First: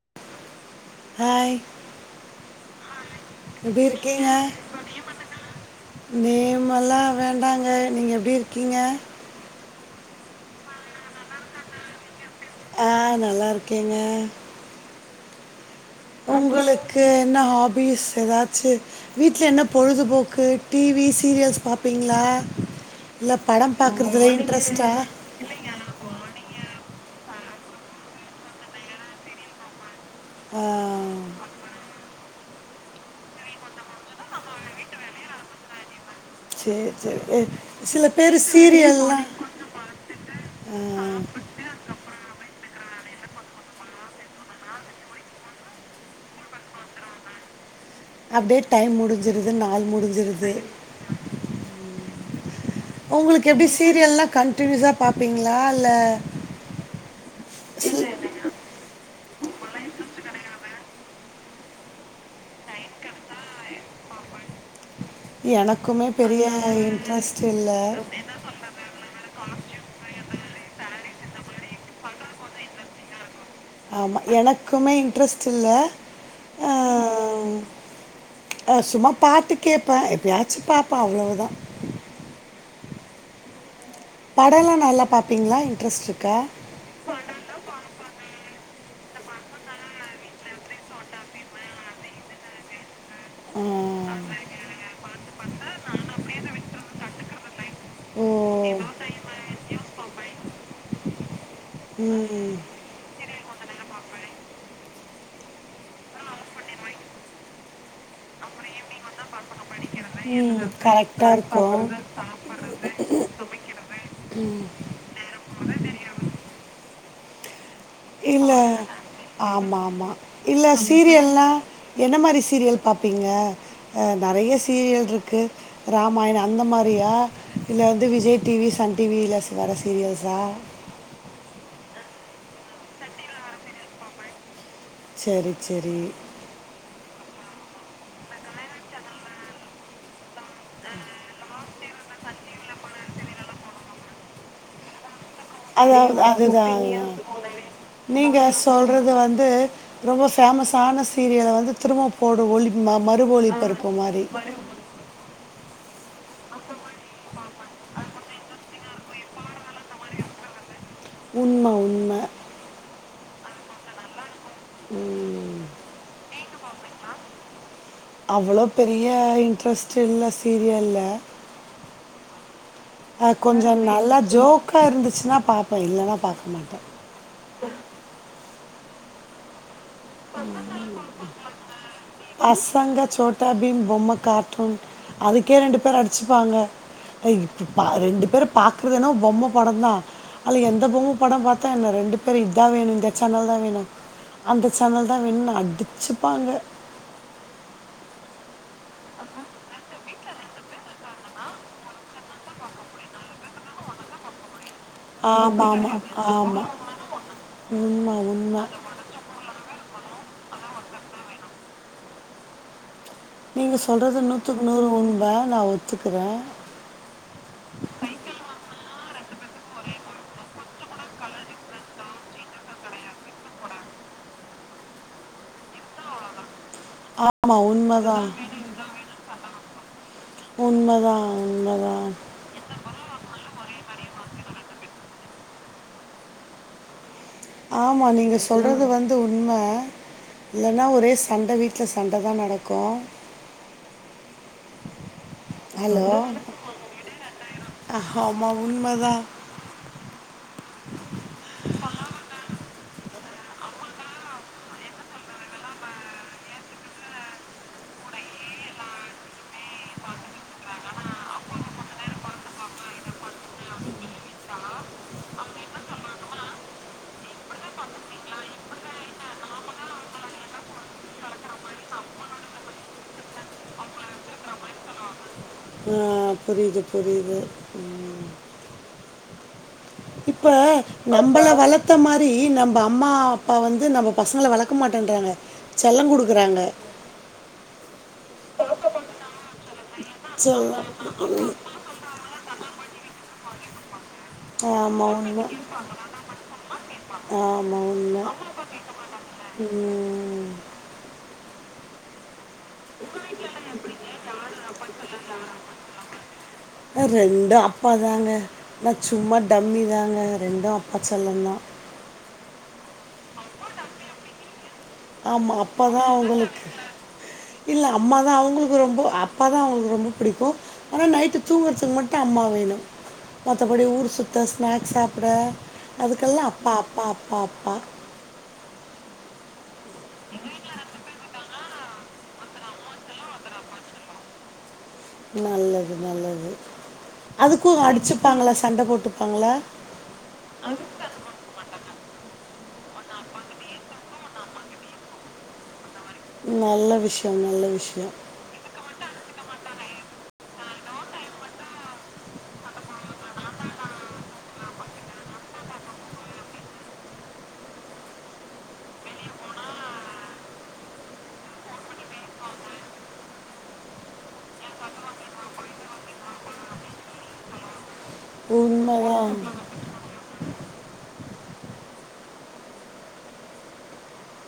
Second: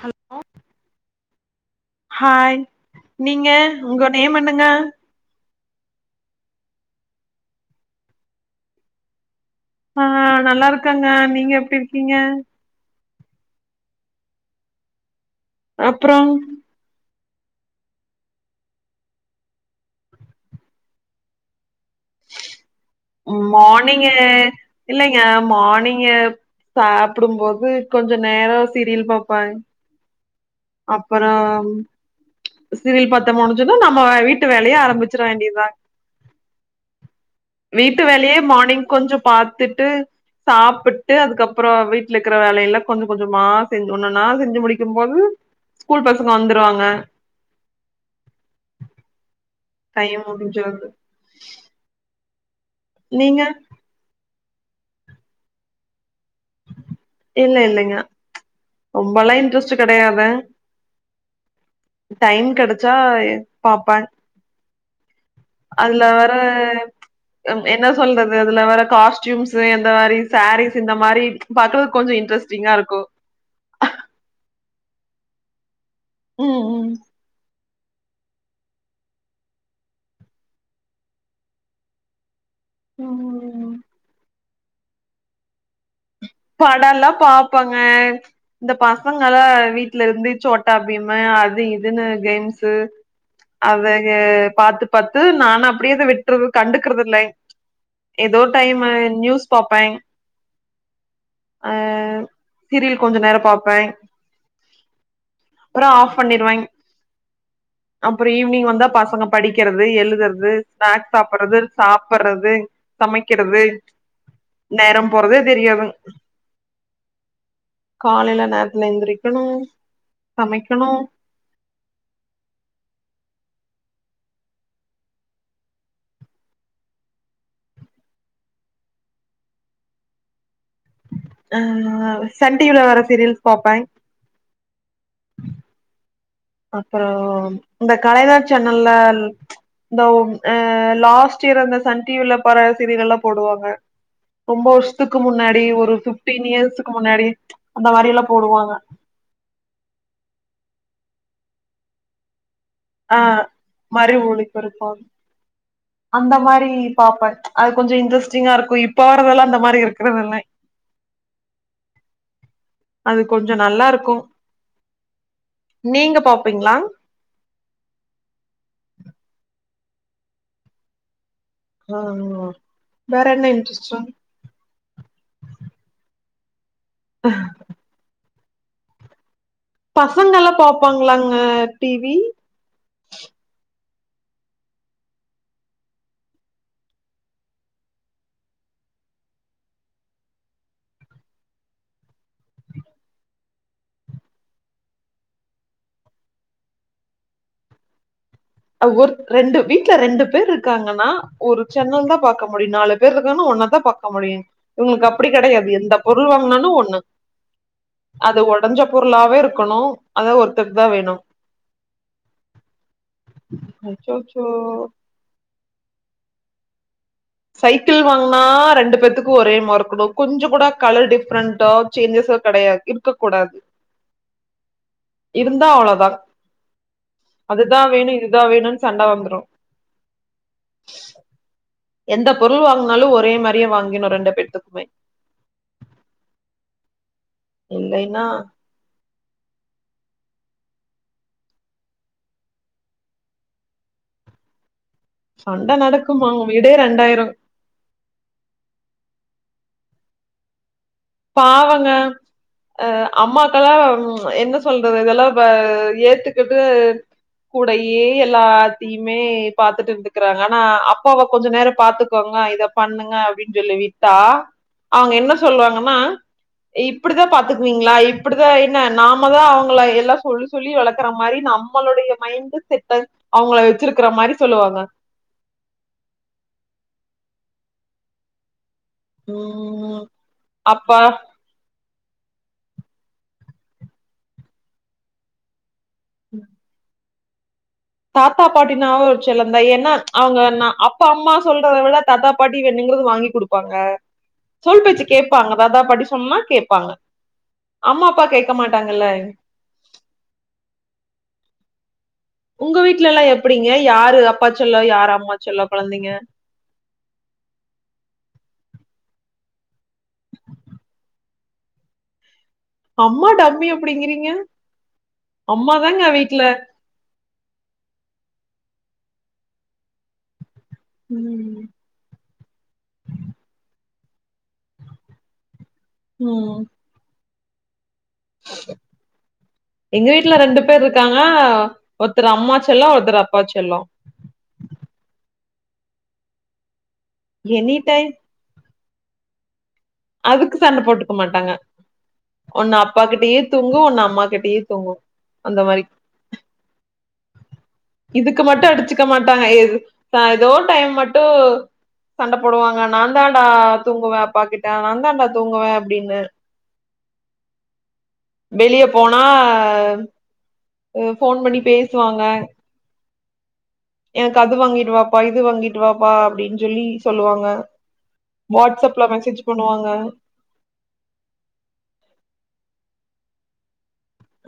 Hello hi நீங்க எப்படி உங்க நேம் என்னங்க நேம்ல்லா வேண்டாங்க நீங்க எப்பிடி இருக்கீங்க ஆ நல்லா இருக்கங்க நீங்க எப்பிடி இருக்கீங்க ஆ நல்லா இருக்கேங்க அப்றோ உங்களுக்கு இன்ன ஹாபீஸ் எதாச்சி வீட்ல என்ன பொழுதுபோக்கு டிவி சீரியல்ஸ் பாப்பீங்களா மார்னிங்க இல்லைங்க மார்னிங்க சாப்புடும்போது கொஞ்ச நேரோ சிரியல் பாப்பாங் அப்புறோ சிரியல் பத்த முடிஞ்சதும் நம்ம வீட்டு வேலைய ஆரம்பிச்சிட வேண்டியதுதா சரி சரி எ, வீட்டு சில வேலையே பேர் மார்னிங் கொஞ்சோ சீரியல்லாம் பாத்துட்டு சாப்புட்டு அதுக்கப்புறோ வீட்ல இருக்கிற வேலைல்லா கொஞ்ச கொஞ்சமா செஞ்சு ஒன்னு ஒன்னா செஞ்சு முடிக்குபோது ஸ்கூல் பசங்க வந்துருவாங்க அப்பிடியே டைம் முடிஞ் சிருது நாள் முடிஞ்சிருது நீங்க உங்களுக்கு எப்பிடி சீரியல்லெலா கண் டினியுசா பாப்பீங்களா இல்ல இல்ல இல்லைங்க ரொம்பெல்லா இன்ட்ரெஸ்ட் கெடையாது டைம் கிடைச்சா பாப்பன் அதுல எனக்குமே வேற பெரிய இன்ட்ரெஸ்ட் என்ன இல்லை சொல்றது அதுல வேற காஸ்டியூம்ஸ் எந்த மாரி சாரீஸ் இந்த மாரி பாத்து கொஞ்ச இன்ட்ரெஸ்டிங்கா இருக்கு ஆமா எனக்குமே இன்ட்ரெஸ்ட் இல்ல ம் அ ம் அ சும்மா பாட்டு கேடப்பே எப்பியாச்சு பாப்ப அவ்ளவுதா ம் ம் ம் படல்லா நல்ல பாப்பீங்களா இன்டரஸ்ட் இருக் படல்லா பாப்பாங்க இந்த பச இவங்கல்லா வீட்ல இருந்து சோட்டா பீமு அது இதுன்னு கேம்ஸ் ஆ. அத ஏ பாத்து பத்து நானு அப்பிடியேத விட்டறது கண்டுக்குறதில்ல ஓ! எதோ ஒரு டைம் நியூஸ் பாப்பே அ ம். சீரியல் கொஞ்ச நேரோ பாப்பேங் அப்புறோ ஆஃப் பண்ணிருவேங் அப்புறோ ஈவினிங் வந்தா பசங்க படிக் படிக்கிறது ம். எழுதுறது ஸ்நேக்ஸ் கரெக்ட்டா சாப்படுறது இருக்கும். சாப்படுறது சமைக்கிறது நேரம் போறதே தெரியாதுங் இல்ல நேரத்துல எந்திரிக்கணு ஆமா ஆமா இல்ல சமைக்கணு சீரியல்னா என்ன மாரி சீரியல் பாப்பீங்க அ நறைய சீரியல் இருக்கு ராமாயணோ அந்த மாரியா இல்ல வந்து விஜய் டிவி சன் டிவில்லஸ் வர சீரியல்ஸா அ சன் டிவில வர சீரியல்ஸ் பாப்பேங் சேரி சேரி அப்புறோ இந்த கலைஞர் சேனல்லால் இந்த அ லாஸ்ட் இயர் அந்த சன் டிவில பற சீரியல் எல்லா போடுவாங்க ரொம்ப வருஷத்துக் அதா அதுதாங்க முன்னாடி அந்த மாரி எல்லா நீங்க போடுவாங்க சொல்றது வந்து ரொம்ப பேமஸ் தான சீரியல வந்து திரும்ப போடு ஒளி ம ஆ மறுபொழிப்பருப்பு மறு மாதிரி ஒலிபரப்பாகு அந்த மாரி பாப்பங் அது கொஞ்சோ இன்ட்ரஸ்டிங்கா இருக்கு இப் போறதெல்லா அந்தம் உண்ம உண்ம அது கொஞ்சோ நல்லாருக்கு ம் ப்பீங்களா அவ்ளோ பெரிய இன்ட்ரஸ்ட் இல்ல சீரியல்ல அ ஆமா அ கொஞ்சோ நல்லா ஜோக்கா இருந்துச்சுன்னா பாப்ப இல்லன்னா பாக் பாக்க மாட்ட ம் பசங்கல்லா பாப்பாங்களாங்க டிவி பொம்ம கார்டூன் அதுக்கே ரெண்டு பேர் அடுச்சுப்பாங்க ரெண்டு பேரு பாக்குறதுனா பொம்ம படந்தா அதுல எந்த பொம்ம படோம் பாத்தா என்ன ரெண்டு பேர் இதா வேணு இந்த சேனல்தா வேணு அந்த சேனல்தா வேணுன் அடுச்சுப்பாங்க ஆ ஒர் ரெண்டு வீட்ல ரெண்டு பேர் இருக்காங்கன்னா ஒரு சென்னல் தா பாக்க முடியு நாலு பேர் இருக்காங்கன்னா ஒன்ன தா பாக்க முடியிங் இவங்களுக்கு அப்டி ஆமாம் கெடையாது ஆமாம் எந்த பொருள் வாங்னாளு ஆமாம் ஒண்ணு உண்மை அது உண்மை ஒடஞ்ச பொருளாவே இருக்கணு அதா ஒருத்தர்க்தா வேணும் நீங்க சொல்றது நூத்துக்கு நூறு உண்ம நா ஒத்துக்குற சைக்கிள் வாங்கனா ரெண்டு பேருத்துக்கு ஒரே மார் இருக்கணு கொஞ்சோ கூட கலர் டிஃப்ரெண்டோ சேஞ்சஸோ கெடையாது இருக்கக் கூடாது இருந்தா அவ்ளோதா ஆமாம் அதுதா வேணு உண்மைதான் இதுதா வேணுன் சண்ட வந்துரு உண்மைதான் உண்மைதான் எந்த பொருள் வாங்குனாலு ஒரே மாரியே வாங்கிரனு ரெண்டு பேர்த்துக்குமே ஆமா இல்லைன்னா நீங்க சொல்றது வந் து உண்ம இல்லன்னா ஒரே சண்ட வீட்ல சண்டதா நடக்கு சண்ட ஹலோ நடக்குமா வீடே ரெண்டாயிரு ஆமா உண்மதா பாவங்க ஆ அம்மாக்கெல்லா ம் என்ன சொல்றது இதெல்லா பா ஏத்துக்கிட்டு கூடயே எல்லாத்தையுமே பாத்துட்டு இருந்துக்கிறாங்க ஆனா அப்பாவ கொஞ்ச நேரோ பாத்துக்கோங்க இத பண்ணுங்க அப்டின்னு சொல்லி விட்டா அவங்க என்ன சொல்லுவாங் கன்னா இப்பிடிதா பாத்துக்குவீங்களா இப்பிடிதா என்ன நாமதா அவங்கள எல்லா சொல்லி சொல்லி வளக்கற மாரி நம்மளுடைய மைண்டு செட்ட அவங்கள வெச்சிருக்கிற மாரி சொல்லுவாங்க ஆ புரியுது புரியுது ம் ம் இப்ப அப்பா நம்பள வள த்த மாரி நம்ப அம்மா அப்பா வந்து நம்ம பசங்கள வளக்க மாட்டேன்றாங்க செல்லங் குடுக்குறாங்க தாத்தா பாட்டினாவே ஒரு செல்லந்தா ஏன்னா அவங்க ஏன்னா செல்லம் அப்பா அம்மா சொல்றத விட தாத்தா பாட்டி வேணுங்கறது வாங்கி குடு ப்பாங்க சொல் பேச்சு ஆமா உண்ம. கேப்பாங்க தாத்தா பாட்டி சொன்னா கேப்பாங்க ஆமா அம்மா உண்ம. அப்பா கேக்க மாட்டாங்கல்ல ம். உங்க வீட்ல எல்லா எப்படிங்க யாரு அப்பா செல்லோ யாரு அம்மா செல்லோ கொழந்தைங்க நா சும்மா டம்மிதாங்க ரெண்டு அப்பா செல்லந்தா அம்மா டம்மி அப்பிடிங்கிறீங்க ஆமா அப்பாதா அவுங்களுக்கு இல்ல அம்மாதா அவுங்களுக்கு ரொம்போ அப்பாதா அவங்களுக்கு ரொம்போ புடிக்கு ஆனா நைட்டு ம் தூங்கறதுக்கு மட் டு அம்மா வேணு மத்தபடி ஊர் சுத்த ஸ்நாக்ஸ் சாப்ட அதுக்கெல்லா அப்பா அப்பா அப் பா அப்பா ஹ எங்க வீட்ல ரெண்டு பேர் இருக்காங்க ஒர்த்தரு அம்மா செல்லோ ஒர்த்தரு அப்பா செல்லோ நல்லது நல்லது அதுக்கு எனி டைம் அடிச்சுப்பாங்களா சண்ட போட் கொடுப்பாங்களா அதுக்கு சண்டை போட்டுக்க மாட்டாங்க ஒன்னு அப்பா கிட்டயே தூங்கும் ஒன்னு அம்மா கிட்டயே தூங்கும் அந்த மாதிரி நல்ல விஷயம் நல்ல விஷயம் இதுக்கு மட்டும் அடிச்சக்க மாட்டாங்க ஏது ஏதோ டைம் மட்டும் சண்டை போடுவாங்க நான் தான்டா தூங்குவவேன் அப்டிண்டு நான் தாண்டா தூங்குவேன் அப்படின்னு வெளிய போனா போன் பண்ணி பேசுவாங்க எனக்கு அது வாங்கிட்டுவப்பா இது வாங்கிட்டு வாப்பா அப்படின்னு சொல்லி சொல்லுவாங்க வாட்ஸ்ப்ல உண்மைதான் மெசேஜ் பண்ணுவாங்க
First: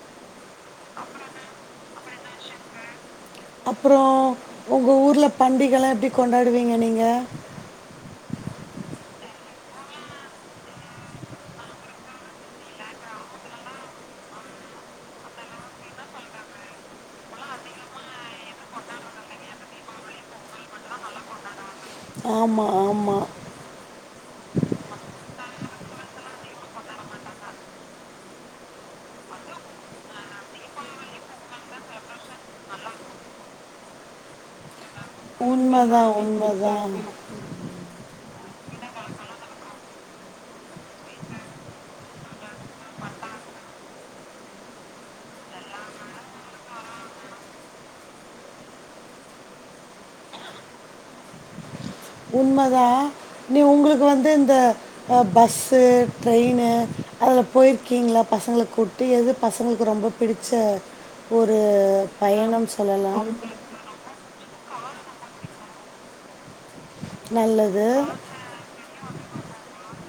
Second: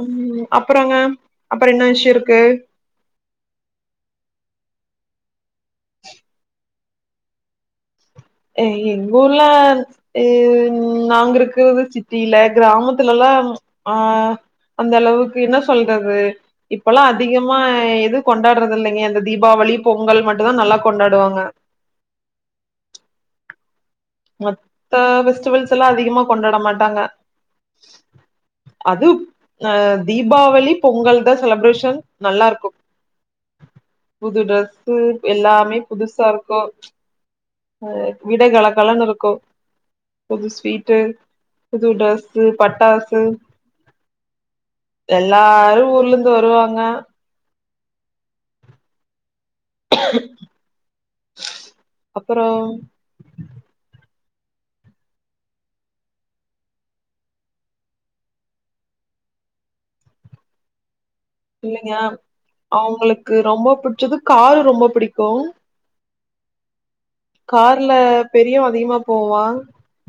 உஹம் அப்புறங்க அப்புறம் என்ன விஷயம் இருக்கு அப்புறம் உங்க ஊர்ல பண்டிகைகலாம் எப்படி கொண்டாடுவீங்க நீங்க இந்த எங்க ஊர்ல ஹ நாங்க இருக்கிறது சிட்டியில கிராமத்துல எல்லாம் அஹ் அந்த அளவுக்கு என்ன சொல்றது இப்பல்லாம் அதிகமா எது கொண்டாடுறது இல்லைங்க அந்த தீபாவளி பொங்கல் மட்டும் தான் நல்லா கொண்டாடுவாங்க ஆமாம் ஆமாம் மத்த பெஸ்டிவல்ஸ் எல்லாம் அதிகமா கொண்டாட மாட்டாங்க அது அஹ் தீபாவளி பொங்கல் தான் செலப்ரேஷன் நல்லா இருக்கும் புது ட்ரெஸ் எல்லாமே உண்மைதான் புதுசா இருக்கும் உண்மைதான் அது வீடே கலகலனு இருக்கும் புது ஸ்வீட்டு புது ட்ரெஸ் பட்டாசு எல்லாரும் ஊர்ல இருந்து வருவாங்க [unintelligible] அப்புறம் உண்மைதான் நீ உங்களுக்கு இங்க வந்து இந்த பஸ்ஸு ட்ரெயினு அதுல போயிருக்கீங்களா பசங்களை கூட்டி எது பசங்களுக்கு ரொம்ப பிடிச்ச ஒரு இல்லைங்க பயணம் சொல்லலாம் அவங்களுக்கு ரொம்ப பிடிச்சது காரு ரொம்ப பிடிக்கும் நல்லது கார்ல பெரியும் அதிகமா போவான்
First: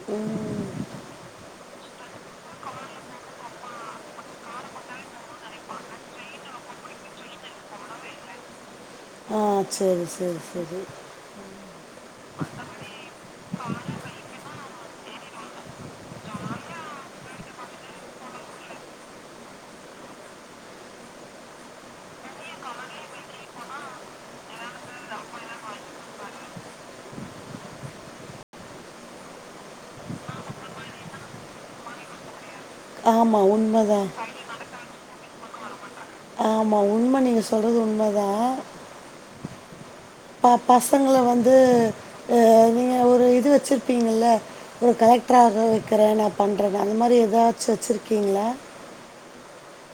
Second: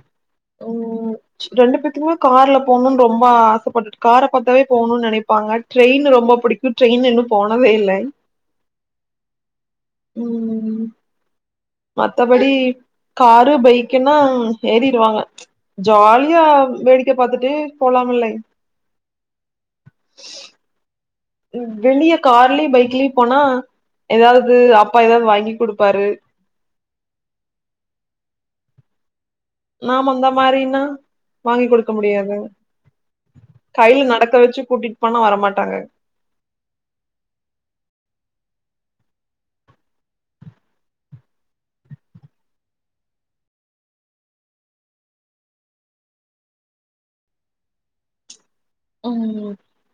ம் உஹம் ரெண்டு பேத்துக்குமே கார்ல போகணும்னு ரொம்ப ஆசைப்பட்டு கார் பார்த்தாவே போகணும்னு நினைப்பாங்க ட்ரெயின் ரொம்ப பிடிக்கும் ட்ரெயின் இன்னும் போனதே இல்லை ஆ சேரி சேரி சேரி மத்தபடி காரு பைக்குன்னா ஏறிடுவாங்க ஜாலியா வேடிக்கை பாத்துட்டு போலாம இல்லை வெளிய கார்லயும் பைக்லயும் போனா ஏதாவது அப்பா எதாவது வாங்கி குடுப்பாரு நாம அந்த மாதிரினா வாங்கி கொடுக்க முடியாது ஆமாம் கையில உண்மைதான் நடக்க வச்சு கூட்டிட்டு போனா வர மாட்டாங்க ஆமா உண்மை நீங்க சொல்றது உண்மைதான் ப பசங்களை வந்துஹ நீங்க ஒரு இது வச்சிருப்பீங்கல்ல ஒரு கலெக்டராக வைக்கிறேன் நான் பண்றேன் அந்த மாதிரி ஏதாச்சு வச்சிருக்கீங்கள உம்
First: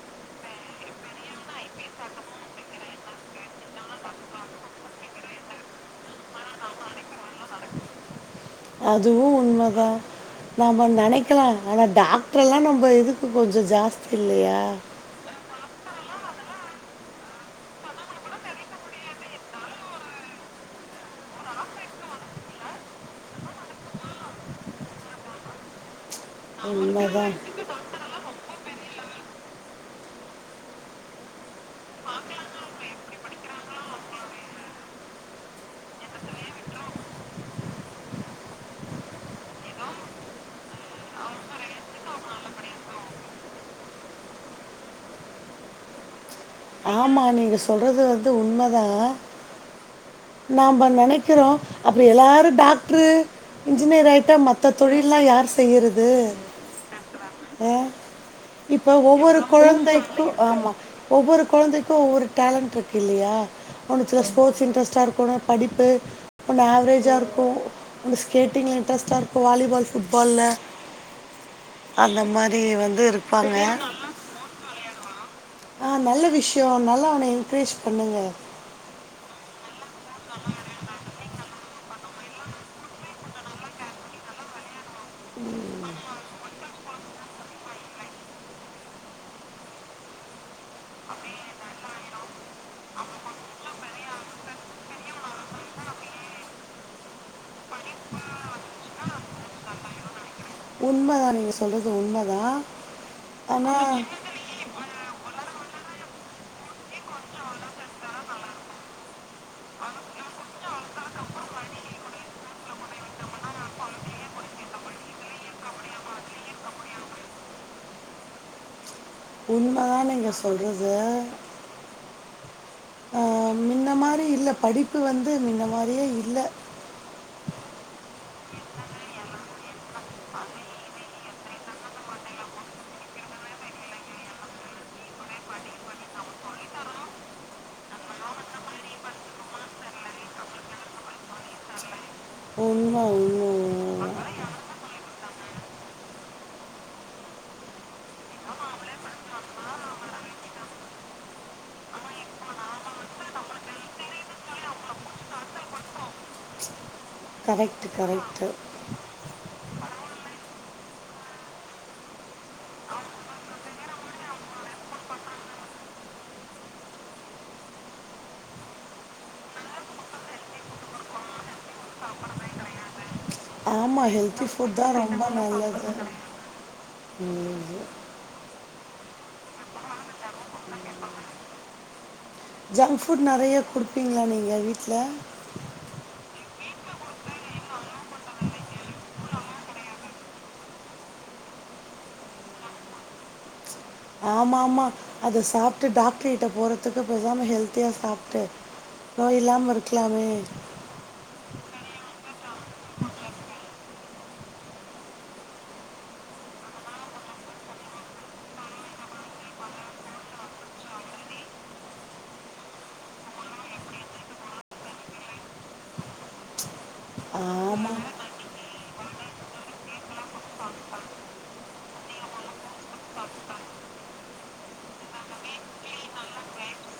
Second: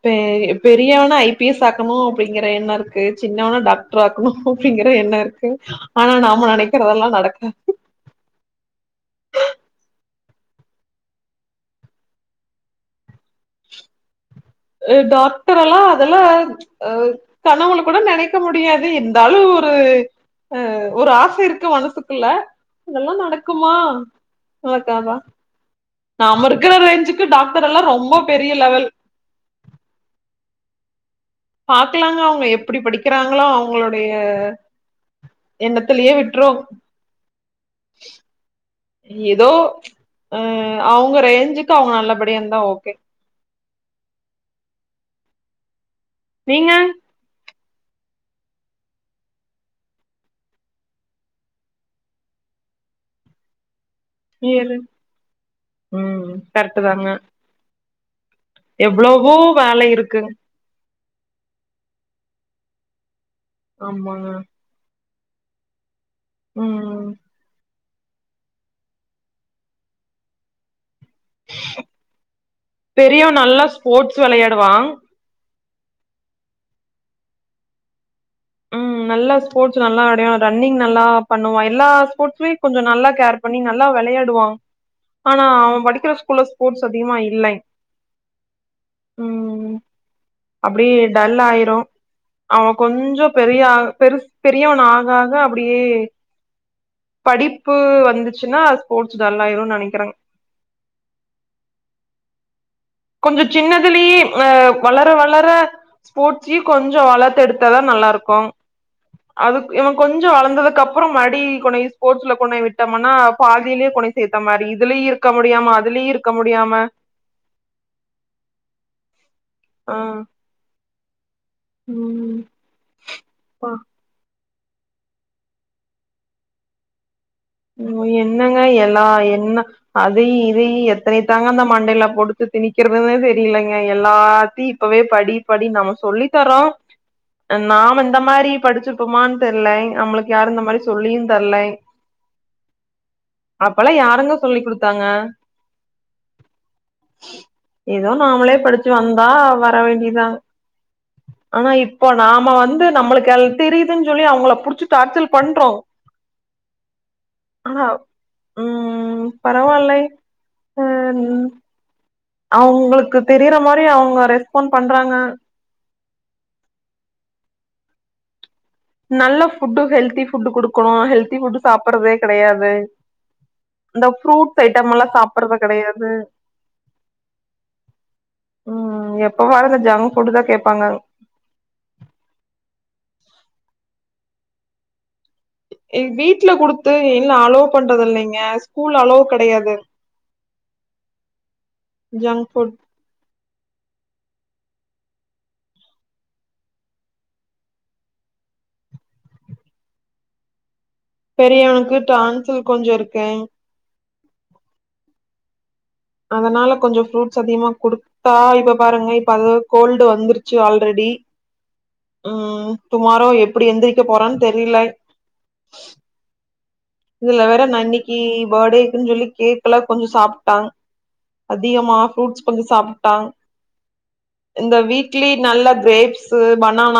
இ பெரியவனை ஐபிஎஸ் ஆக்கணும் அப்படிங்கிற எண்ணம் இருக்கு சின்னவன டாக்டர் ஆக்கணும் அப்படிங்கிற எண்ணம் இருக்கு ஆனா நாம நினைக்கிறதெல்லாம் நடக்காது அதுவு உண்மைதா நம நினைக்கலா ஆனா டாக்டர் எல்லா நம்ம இதுக்கு கொஞ்சோ ஜாஸ்தி இல்லையா அ டாக் டாக்டர் எல்லா அதெல்லா ஆ கனவல கூட நெனைக்க முடியாது இருந்தாலு ஒரு அ ஒரு ஆச இருக்கு மனசுக்குள்ள அதெல்லா நடக்குமா நடக்காதா நாம இருக்கிற ரேஞ்சுக்கு உண்மைதான் டாக்டர் எல்லா ரொம்ப பெரிய லெவல் பாக்கலாங்க அவங்க எப்படி படிக்கிறாங்களோ அவங்களுடைய எண்ணத்திலயே விட்டுறோ ஏதோ ஆ அவங்க ரேஞ்சுக்கு அவங்க நல்லபடியந்தா ஓகே நீங்க ஆமா நீங்க சொல்றது வந்து உண்மதா நம்ப நெனக்கிறோ அப்புறோ எல்லாரு டாக்டரு இன்ஜினியர் ஆயிட்டா மத்த எது தொழில்லா யார் செய்றது ம் கரெக்ட்டு தாங்க அ இப்ப எவ்ளவோ ஒவ்வொரு வேல கொழந்தைக்கு இருக்குங் ஆமா ஒவ்வொரு கொழந்தைக்கு ஒவ்வொரு டேலண்ட் இருக்கு இல்லையா ஒன்னுத்துல ஆமாங்க ஸ்போர்ட்ஸ் இன்ரெஸ்ட்டா இரு போன படிப்பு ஒன்னு ம் ஆவரேஜா இருக்கு ஒன்னு ஸ்கேட்டிங்ல இன்ட்ரெஸ்ட்டா இருக்கு வாலிபால் ஃபுட்பால்ல பெரிய இருப்பாங்க நல்லா ஸ்போர்ட்ஸ் வெளையாடுவா ஆ நல்ல விஷய நல்லா அவன என்கரேஜ் பண்ணுங்க நல்ல ஸ்போர்ட்ஸ் நல்ல ஆடுவ ரன்னிங் நல்லா பண்ணுவா எல்லா ஸ்போர்ட்ஸ்மே கொஞ்சோ நல்லா கேர் பண்ணி நல்லா வெளையாடுவா ஆனா அவ படிக்கிற ஸ்கூல்ல ஸ்போர்ட்ஸ் அதிகமா இல்லை ம் ம் அப்படியே டல் ஆய்டும் அவ கொஞ்சோ பெரிய பெரு பெரியவ ஆகாக அப்டியே படிப்பு வந்துச்சுன்னா ஸ்போர்ட்ஸ் டல்லாயிரு நெனக்கிறேங் உண்மதா நீங்க சொல்றது உண்மதா கொஞ்சோ சின்னதுலேயே ஆ வளர வள வளர ஸ்போர்ட்ஸ்யும் கொஞ்சோ வளத்து எடுத்ததா நல்லா இருக்கு அதுக்கு இவன் கொஞ்சோ வளந்ததுக்கு அப்புறம் மடி கொன ஸ்போர்ட்ஸ்ல கொன விட்டோம்ன்னா பாதியிலே கொன சேத்த மாரி இதுலயு இருக்க முடியாம அதுலயு இருக்க முடியாம ஆ உண்மதா நீங்க சொல்றது ம் ம் இந்த மாரி இல்ல படிப்பு வந்து மின்ன மாரியே இல்ல ஐயோ என்னங்க எல்லா என்ன அதுயு இதயு எத்தனத்தாங்க அந்த மண்டையில பொடுத்து திணிக்கிறதுன்னே தெரியலங்க எல்லாத்தையு இப்பவே படி படி நம்ம சொல்லி தரோ நாம இந்த மாரி படிச்சுப்போமான்னு தெரல நம்மளுக்கு யாரும் இந்த மாரி சொல்லியு தரல உண்மை அப்பெல்லா ஒன்றும் யாருங்க சொல்லி கொடுத்தாங்க எதோ நாமளே படிச்சு வந்தா வர வேண்டியதா ஆனா இப்போ நாம வந்து நம்மளுக்கு அல் தெரியுதுன்னு சொல்லி அவங்க புடிச்சுட்டு டார்சல் பண்றோ கரெக்ட் ஆ கரெக்டு ம் பரவில்லை ஆ ன் அவங்களுக்கு தெரியிற மாரி அவங்க ரெஸ்பாண்ட் பண்றாங்க நல்ல ஃபுட்டு ஹெல்தி ஃபுட்டு குடுக்கணு ஹெல்தி ஃபுட் சாப்பறதே கெடையாது ஆமா இந்த ஹெல்தி ஃப்ரூட்ஸ் ஃபுட் தா ஐட்டம் எல்லாம் ரொம்ப சாப்பறது நல்லது கெடையாது ம் எப்பவாவது இந்த ஜங் ஃபுட்தா கேட்பாங்க ஜங்க் ஃபுட் நறையா குடுப்பீங்களா நீங்க வீட்ல வீட்ல குடுத்து இன்னு அளோ பண்றது இல்லீங்க ஸ்கூல்ல அலோவ் கெடையாது ஜங் ஃபுட் ஆமா ஆமா அது சாப்ட்டு டாக்டர் கிட்ட போறதுக்கு பேசாம ஹெல்த்தியா சாப்ட்டு நோய் இல்லாம இருக்கலாமே பெரியவனுக்கு டான்சில் கொஞ்சோ இருக்கேங் அதனால கொஞ்சோ ஃப்ரூட்ஸ் அதிகமா குடுத்தா இப்ப பாருங்க இப்ப அது கோல்டு வந்துருச்சு ஆல்ரெடி ம் டுமாரோ எப்புடி எந்திரிக்க போறான் தெரியில இதுல வேற நா ஆமா இன்னிக்கி போட்டேக்குன் சொல்லி கேக் எல்லா கொஞ்சோ சாப்ட்டாங் அதிகமா ஃப்ரூட்ஸ் கொஞ்சோ சாப்ட்டாங் இந்த வீட்லயே நல்லா கிரேப்ஸ்ஸு பனானா